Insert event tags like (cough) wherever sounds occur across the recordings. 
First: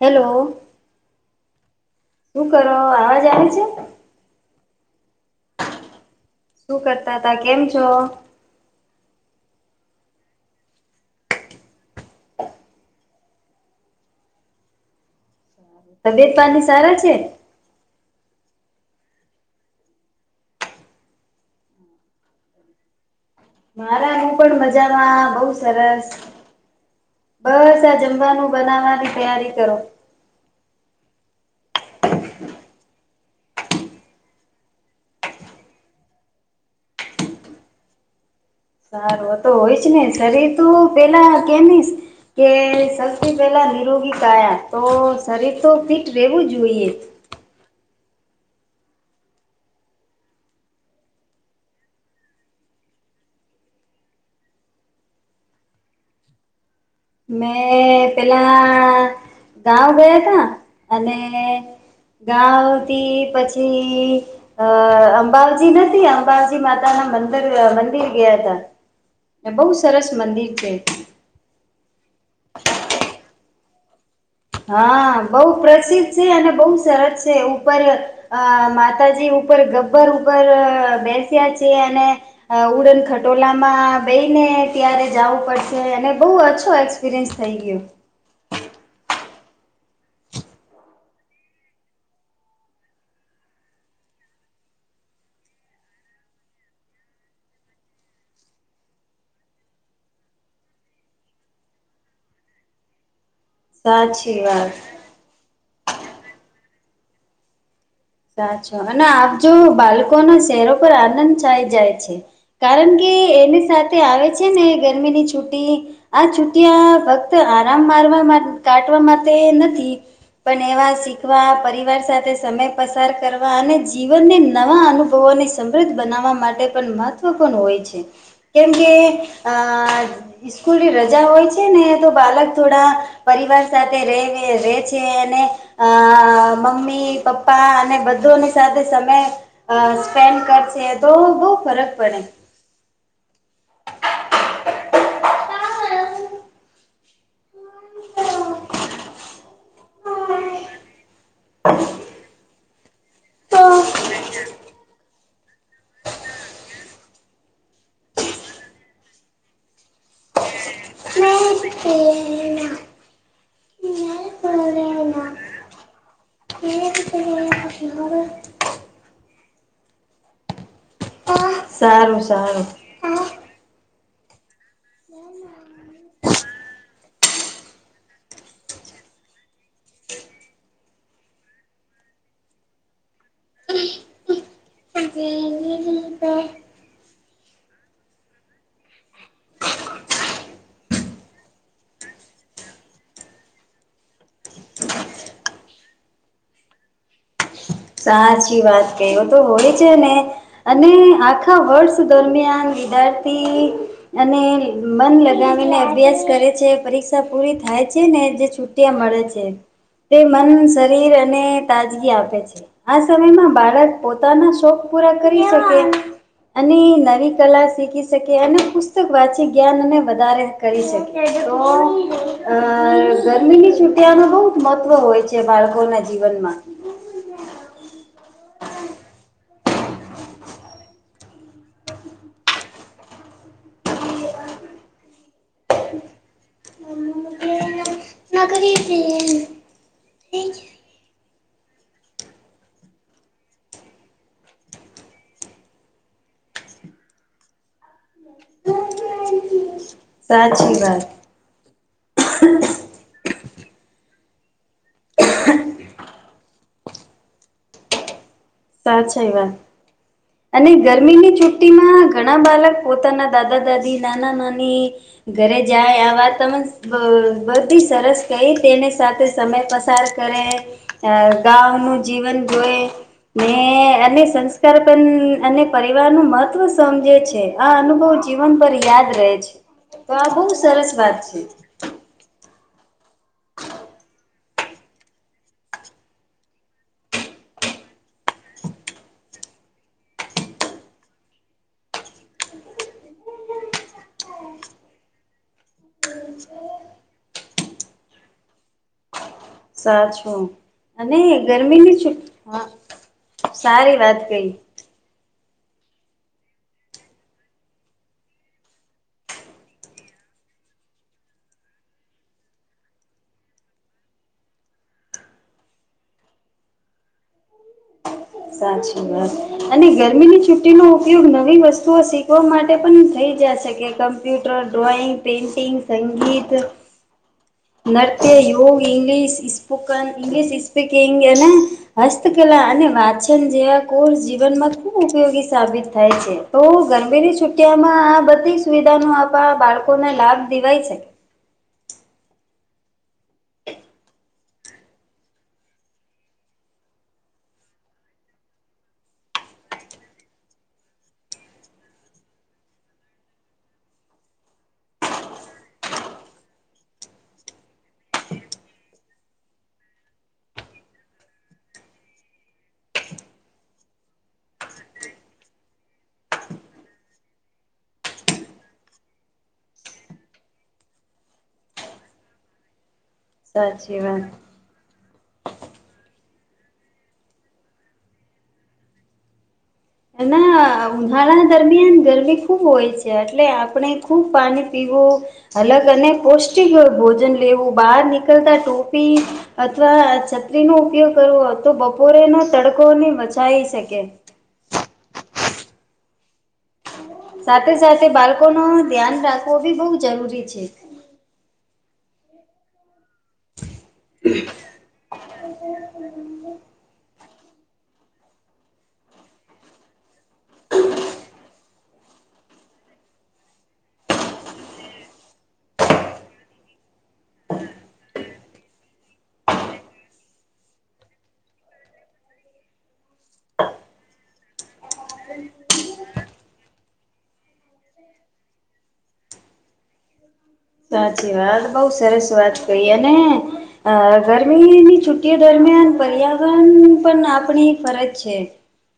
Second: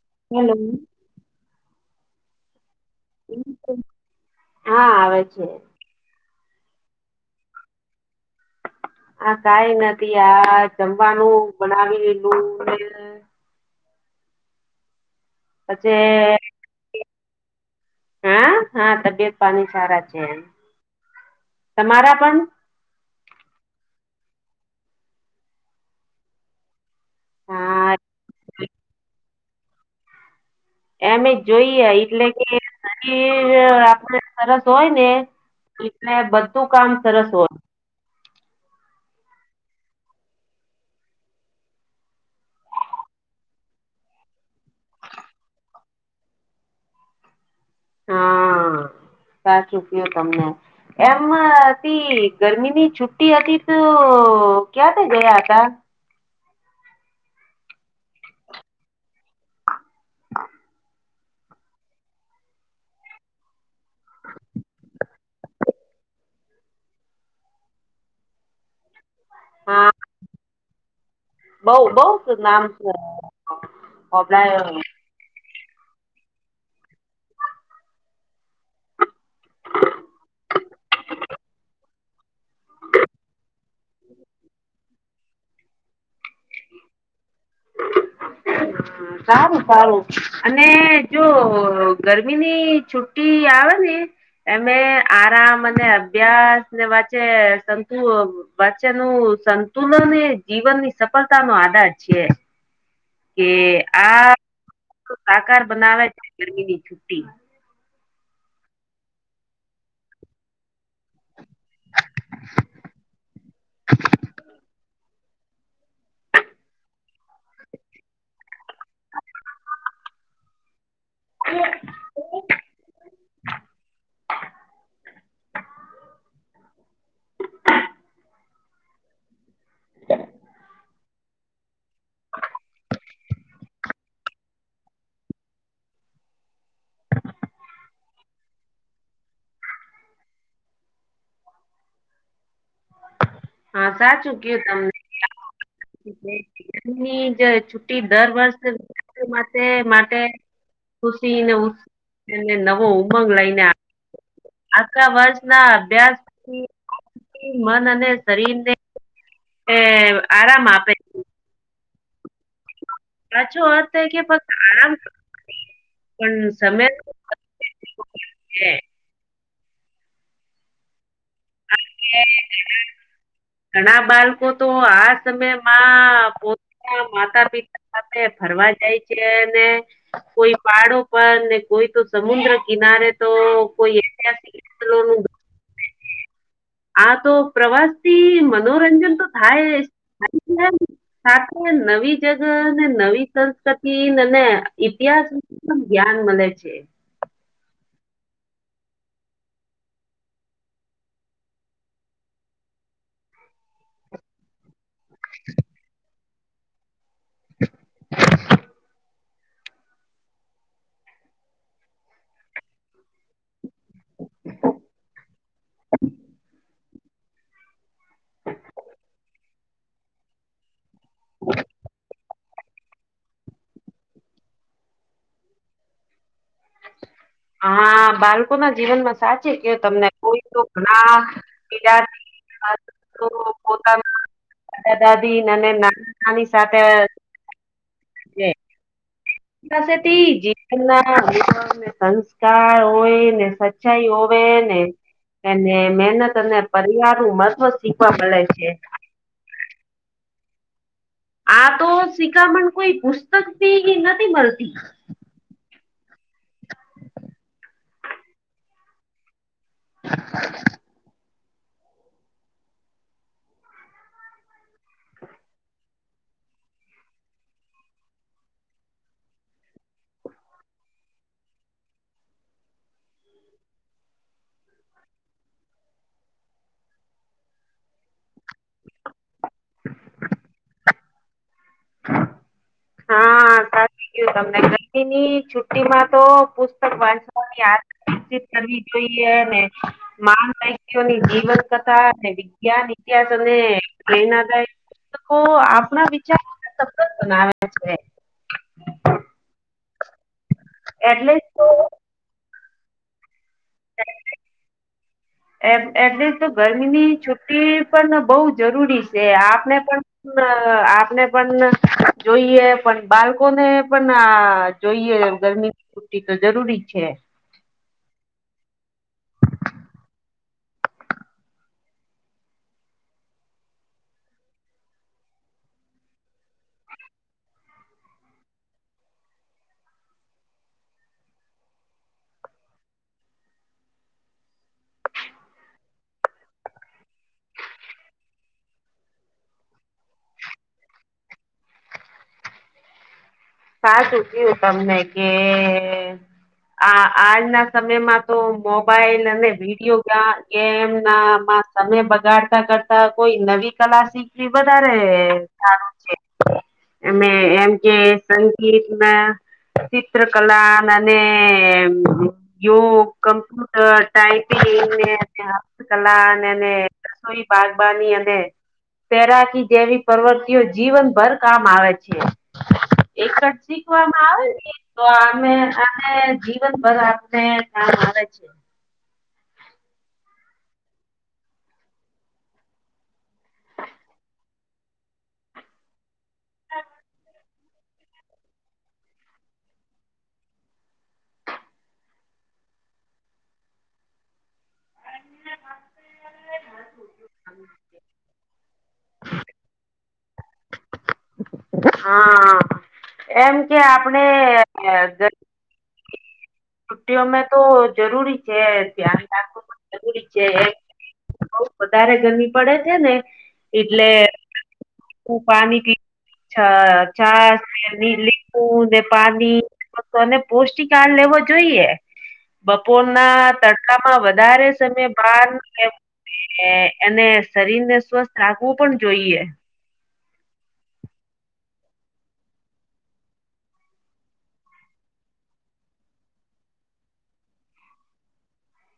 Hello હું કરો આવાજ આવે છે? હા આવે છે. શું કરતા તા કેમ છો? આ કાઈ નથી આ જમવાનું બનાવી લીધું તબિયત પછી પાણી સારા છે હા હા તબિયત પાણી સારા છે એમ. તમારા પણ? મારા હું પણ મજામાં બઉ સરસ. બસ હા આ જમવાનું બનાવવાની તૈયારી કરો. એમે જોઈએ એટલે કે, એ આપડ સરસ હોય ને એટલે બધું કામ સરસ હોય. સારું તો હોય જ ને શરીર તું પેલા કેમીશ. કે સૌથી પહેલા નિરોગી કાયા તો શરીર તો ફિટ રહેવું જોઈએ. હા સાચૂ ક્યો તમને એમ હતી ગરમીની છુ્ટી હતી તો ક્યાંથી ગયા હતા? મેં પેલા ગાંવ ગયા તા અને ગાંવ થી પછી અ અંબાજી નથી અંબાજી માતાના મંદર મંદિર ગયા તા. બહુ હા સરસ મંદિર છે. બઉ બહ નામ છે અ (unintelligible) હા બહુ પ્રસિદ્ધ છે અને બહુ સરસ છે ઉપર અ માતાજી ઉપર ગબ્બર ઉપર બેસ્યા છે અને અ ઉડન ખટોલામાં બેઈ ને ત્યારે જાવું પડશે. એને બહુ અછો એક્સપિરિયન્સ થઈ ગયો. હા. સારું સારું અને જો ગરમીની છુટ્ટી આવે ને? એમે આરામ અને અભ્યાસ ને વચ્ચે સંતુ વચ્ચે નું સંતુલન એ જીવન ની સફળતા નો આધાર છે. કે આ સાચી વાત સાકાર બનાવે છે ગરમીની છુટ્ટી. સાચો અને આપજો બાલકોના શહેરો પર આનંદ છાઈ જાય છે. કારણ કે એની સાથે આવે છે ને ગરમીની છુટી. આ છુટિયા ફક્ત આરામ મારવા માટ કાટવા માટે નથી પણ એવા શીખવા પરિવાર સાથે સમય સાર કરવા અને જીવનને નવા અનુભવોને સમૃદ્ધ બનાવવા માટે પણ મહત્વપૂર્ણ હોય છે. કેમ કે અ સ્કૂલની રજા હોય છે ને તો બાળક થોડા પરિવાર સાથે ર રે છે અને અ મમ્મી પપ્પા પપ્પા અને બધોની સાથે સમય સ્પેન્ડ કરશે તો બહુ ફરક પડે હા સાચું કું તમને ની જે છુી દર વર્ષ માટે માટે ખુસીને એને નવો ઉમંગ લઈને આખા વર્ષ ના અભ્યાસથી મન અને શરીર ને એ આરામ આપે (unintelligible) સાચું અર્થ થાય કે ફક્ત આરામ પણ સમય (unintelligible) સારું સારું ઘણા બાળકો તો આ સમયમાં પો માતા પિતા સાથે ફરવા જાય છે, અને કોઈ પાહડો પર ને કોઈ તો સમુદ્ર કિનારે તો કોઈ ઐતિહાસિક સ્થળોનું (unintelligible) આ તો પ્રવાસ થી મનોરંજન તો થાય થાય જાય સાથે નવી જગ નવી સંસ્કૃતિ અને ઈતિહાસ એકદમ જ્ઞાન મળે છે. સાચી વાત કહી હો તો હોળી છે ને અને આખા વર્ષ દરમિયાન વિદ્યાર્થી અને મન લગાવી ને અભ્યાસ કરે છે, પરી ક્ષા પૂરી થાય છે, ને જે છુટ્ટિયા મળે છે. તે મન શરીર અને તાજગી આપે છે. આ સમયમાં બાળક પોતાના શોખ પૂરા કરી શકે. અને નવી કલા શીખી શકે અને પુસ્તક વાંચી જ્ઞાન અને વધારે કરી શકે (unintelligible) અ ગરમીની છુટીયા મા બહુ જ મહત્વ હોય છે, બાળકોના જીવનમાં હા બાળકો ના જીવન માં સાચી કે તમને કોઈ તો ઘણા (unintelligible) પોતાના દાદા દાદી અને નાની નાની સાથે છે. (inaudible) (unintelligible) સંસ્કાર હોય ને સચ્ચાઈ હોવે ને અને મહેનત અને પરિવાર નું મહત્વ જ શીખવા મડે છે. સાચી વાત. આ તો શિખામણ કોઈ પુસ્તક થી નથી મળતી. સાચા એ વાત અને ગરમીની છુ ટી માં ઘણા બાળક પોતાના દાદા દાદી, નાના નાની ઘરે જાય આ વાત તમે બ બધી સરસ કઈ તેની સાથે સમય પસાર કરે અ ગાઉ નુ જીવન જોય ને અને સંસ્કાર પણ અને પરિવાર નું મહત્વ સમજે છે આ અનુભવ જીવન પર યાદ રહે છે, તો આ બહુ સરસ વાત છે. હા. સાચી ક્યો તમને ગરમની છુટી માં તો પુસ્તક વાંચવાની આદ વાતચીત કરવી જોઈએ ને માહાન વહક્તિઓની જીવન કથા અને વિજ્ઞાન ઇતિહાસ અને પ્રેરણાદાય લોકો આપણા વિચાર માટે સતત બનાવે છે. સાચું અને એટલે જ તો ગરમીની છુ હ સારી વાત કઈ એ એટલે તો ગરમીની છુટી પણ બહુ જરૂરી છે, આપને પણ આપને પણ જોઈએ પણ બાળકો ને પણ જોઈએ ગરમીની છુટી તો જરૂરી છે. સાચી વાત. અને ગરમીની છુટી નો ઉપયોગ નવી વસ્તુઓ શીખવા માટે પણ થઈ જશે કમ્પ્યુટર ડ્રોઈંગ પેઇન્ટિંગ સંગીત નૃત્ય યોગ ઇંગલિશ સ્પોકન ઈંગ્લિશ સ્પીકીગ એના હસ્તકલા અને વાચન જેવા કોર્ષ જીવનમાં ખુબ ઉપયોગી સાબિત થાય છે તો ગરમીની છુટિયામાં આ બધી સુવિધાનો આપવા બાળકોને લાભ દેવાય છે ક સુૂકી તમને કે આજના સમયમાં તો મોબાઈલ અને વિડીયો ગેમ ના તમે બગાડતા કરતા કોઈ નવી કલા શીખવી વધારે સારું છે અમે એમ કે સંગીતમાં ચિત્રકલા અને અને યોગ કમ્પ્યુટર ટાઈપિંગ ને હસ્તકલા ને રી બાગબની અને તૈરાકી જેવી પ્રવૃત્તિઓ જીવન ભર કામ આવે છે એકડછ ક સાચી વાત હ તો આ આને જીવન ભર આપને ધ્યાન આવે છે ના ઉનાળા દરમિયાન ગરમી ખૂબ હોય છે એટલે આપણે ખૂબ પાણી પીવું અલગ અને પૌષ્ટિક ભોજન લેવું બહાર નીકળતા ટોપી અથવા છત્રી નો ઉપયોગ કરવો તો બપોરેના તડકોને બચાઈી શકે ું સાથે સાથે બાળકો ન ધ્યાન રાખવો બી બઉવ જરૂરી છે હા એમ કે આપડ હમ હ છુ્ટી અમે તો જરૂરી છે ધ્યાન રાખવું પણ જરૂરી છે બઉ વધારે ગરમી પડે છે ને એટલે પાણીી લીંબુને પા તોને પૌષ્ટિક આાર લેવો જોઈએ બપોર ના તડકામાં વધારે સમય ભાર એ એને શરીર ને સ્વસ્થ રાખવું પણ જોઈએ સાચી વાત બઉ સરસ વાત કહીએ ને અ ગરમીની છુ્ટીઓ દરમિયાન પર્યાવરણ પણ આપણી ફરજ છે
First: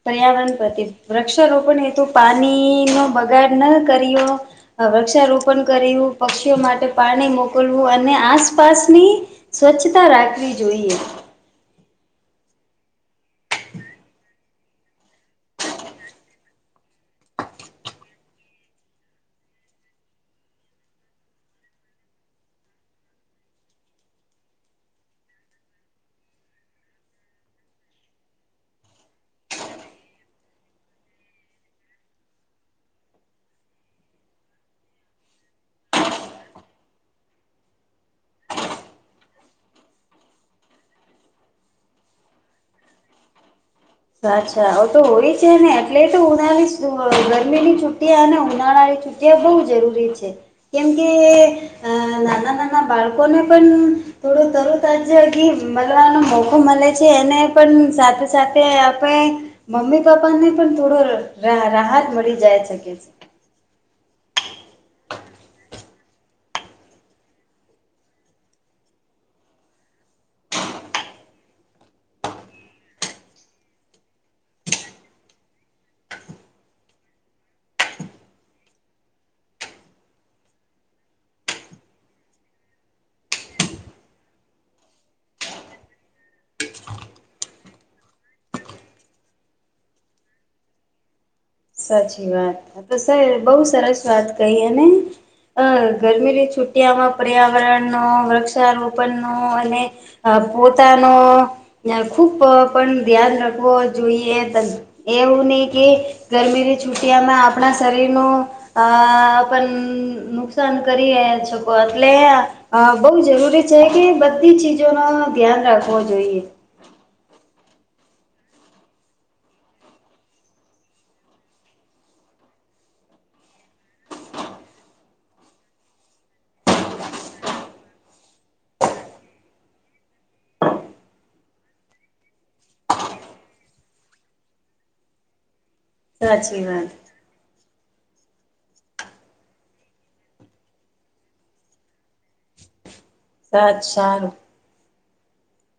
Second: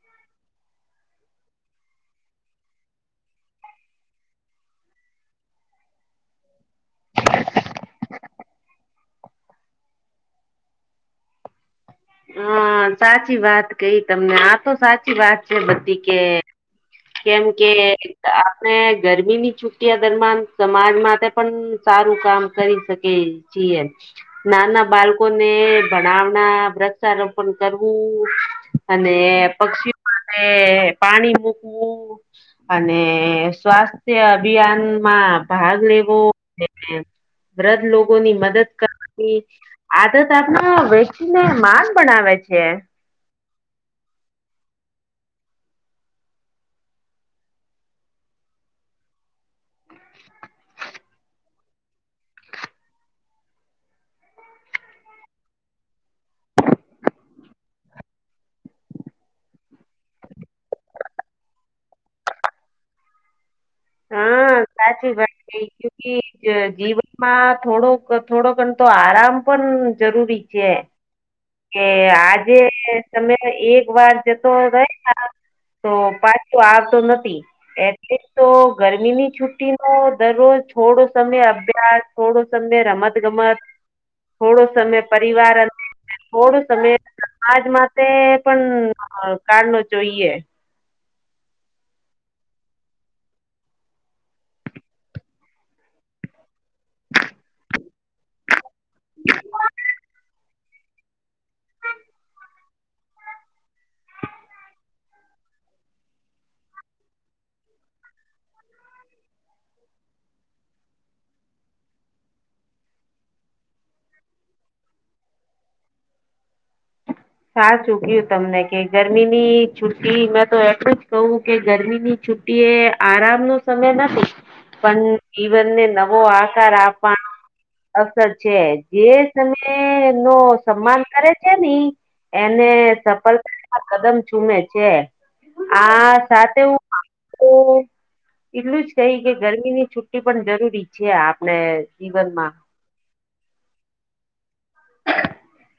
પર્યાવરણ પ્રતિ વૃક્ષારોપણ હ તોુ પાણી નો બગાડ ન કર્યો વૃક્ષારોપણ કરું પક્ષીઓ માટે પાણી મોકલવું અને આસપાસની સ્વચ્છતા રાખવી જોઈએ હ સાચી વાત કઈ તમને આ તો સાચી વાત છે બધી કે કેમ કે આપણે ગરમીની છુટિયા દરમિયાન સમાજ માટે પણ સારું કામ કરી શકી ીએ નાના બાળકો ને ભણાવના વ્રક્ષ સાર પણ કરવું અને પક્ષીઓ માટે પાણી મૂકવું અને સ્વાસ્થ્ય અભિયાનમાં ભાગ લેવો વૃધ લોકો ની મદદ કરવાની આદત આપ વ માન બનાવે છે અચ્છા હ તો હોય છે ને એટલે તો ઉનાળી ગરમીની છુટ્ટી અનેને ઉનાળાની છ તે બહુ જરૂરી છે કેમ કે અ નાના નાના બાળકોને પણ થોડું તરુત જ મળવાનો મોકો મળે છે એને પણ સાથે સાથે આપણે મમ્મી પપ્પા ને પણ થોડો રાહત મળી જાય શકે છે હા સાચી ભાઈ જીવનમાં થોડોક થોડોકણ તો આરામ પણ જરૂરી કે કે આજે તમે એક વાર જતો રહી તો પાછું આવતો નથી એટલે તો ગરમીની છુ્ટી નો દરરોજ થોડો સમય અભ્યાસ થોડો સમય રમત ગમત થોડો સમય પરિવાર અંદર થોડો સમય સમાજ માટે પણ કાળ ન જોઈએ સાચી વાત તો સર બહુ સરસ વાત કહીએને અ ગરમીની છુટિયામાં પર્યાવરણ નો વૃક્ષારોપણ નો અને હ પોતાનો ખુબ પણ ધ્યાન રાખવો જોઈએ એવું નહી કે ગરમીની છુટિયામાં આપણા શરીરનો અ પણ નુકસાન કરીએ છકો એટલે અ બહુ જરૂરી છે કે બધી ચીજો ન ધ્યાન રાખવો જોઈએ સાા ચૂક્યું તમને કે ગરમીની છુટી મેં તો એટલું જ કહું કે ગરમીની છુ એ આરામ નો સમય નથી પણ જીવનને નવો આકાર આપવાનો અવસર છે જે તય નો સન્માન કરે છે ની એને સફળતા કદમ ચૂમે છે આ સાથે સાચી હું વાત હ એટલું જ કહી કે ગરમીની છુટ્ટી પણ જરૂરી છે આપણે જીવનમાં સાત સાારું (inaudible)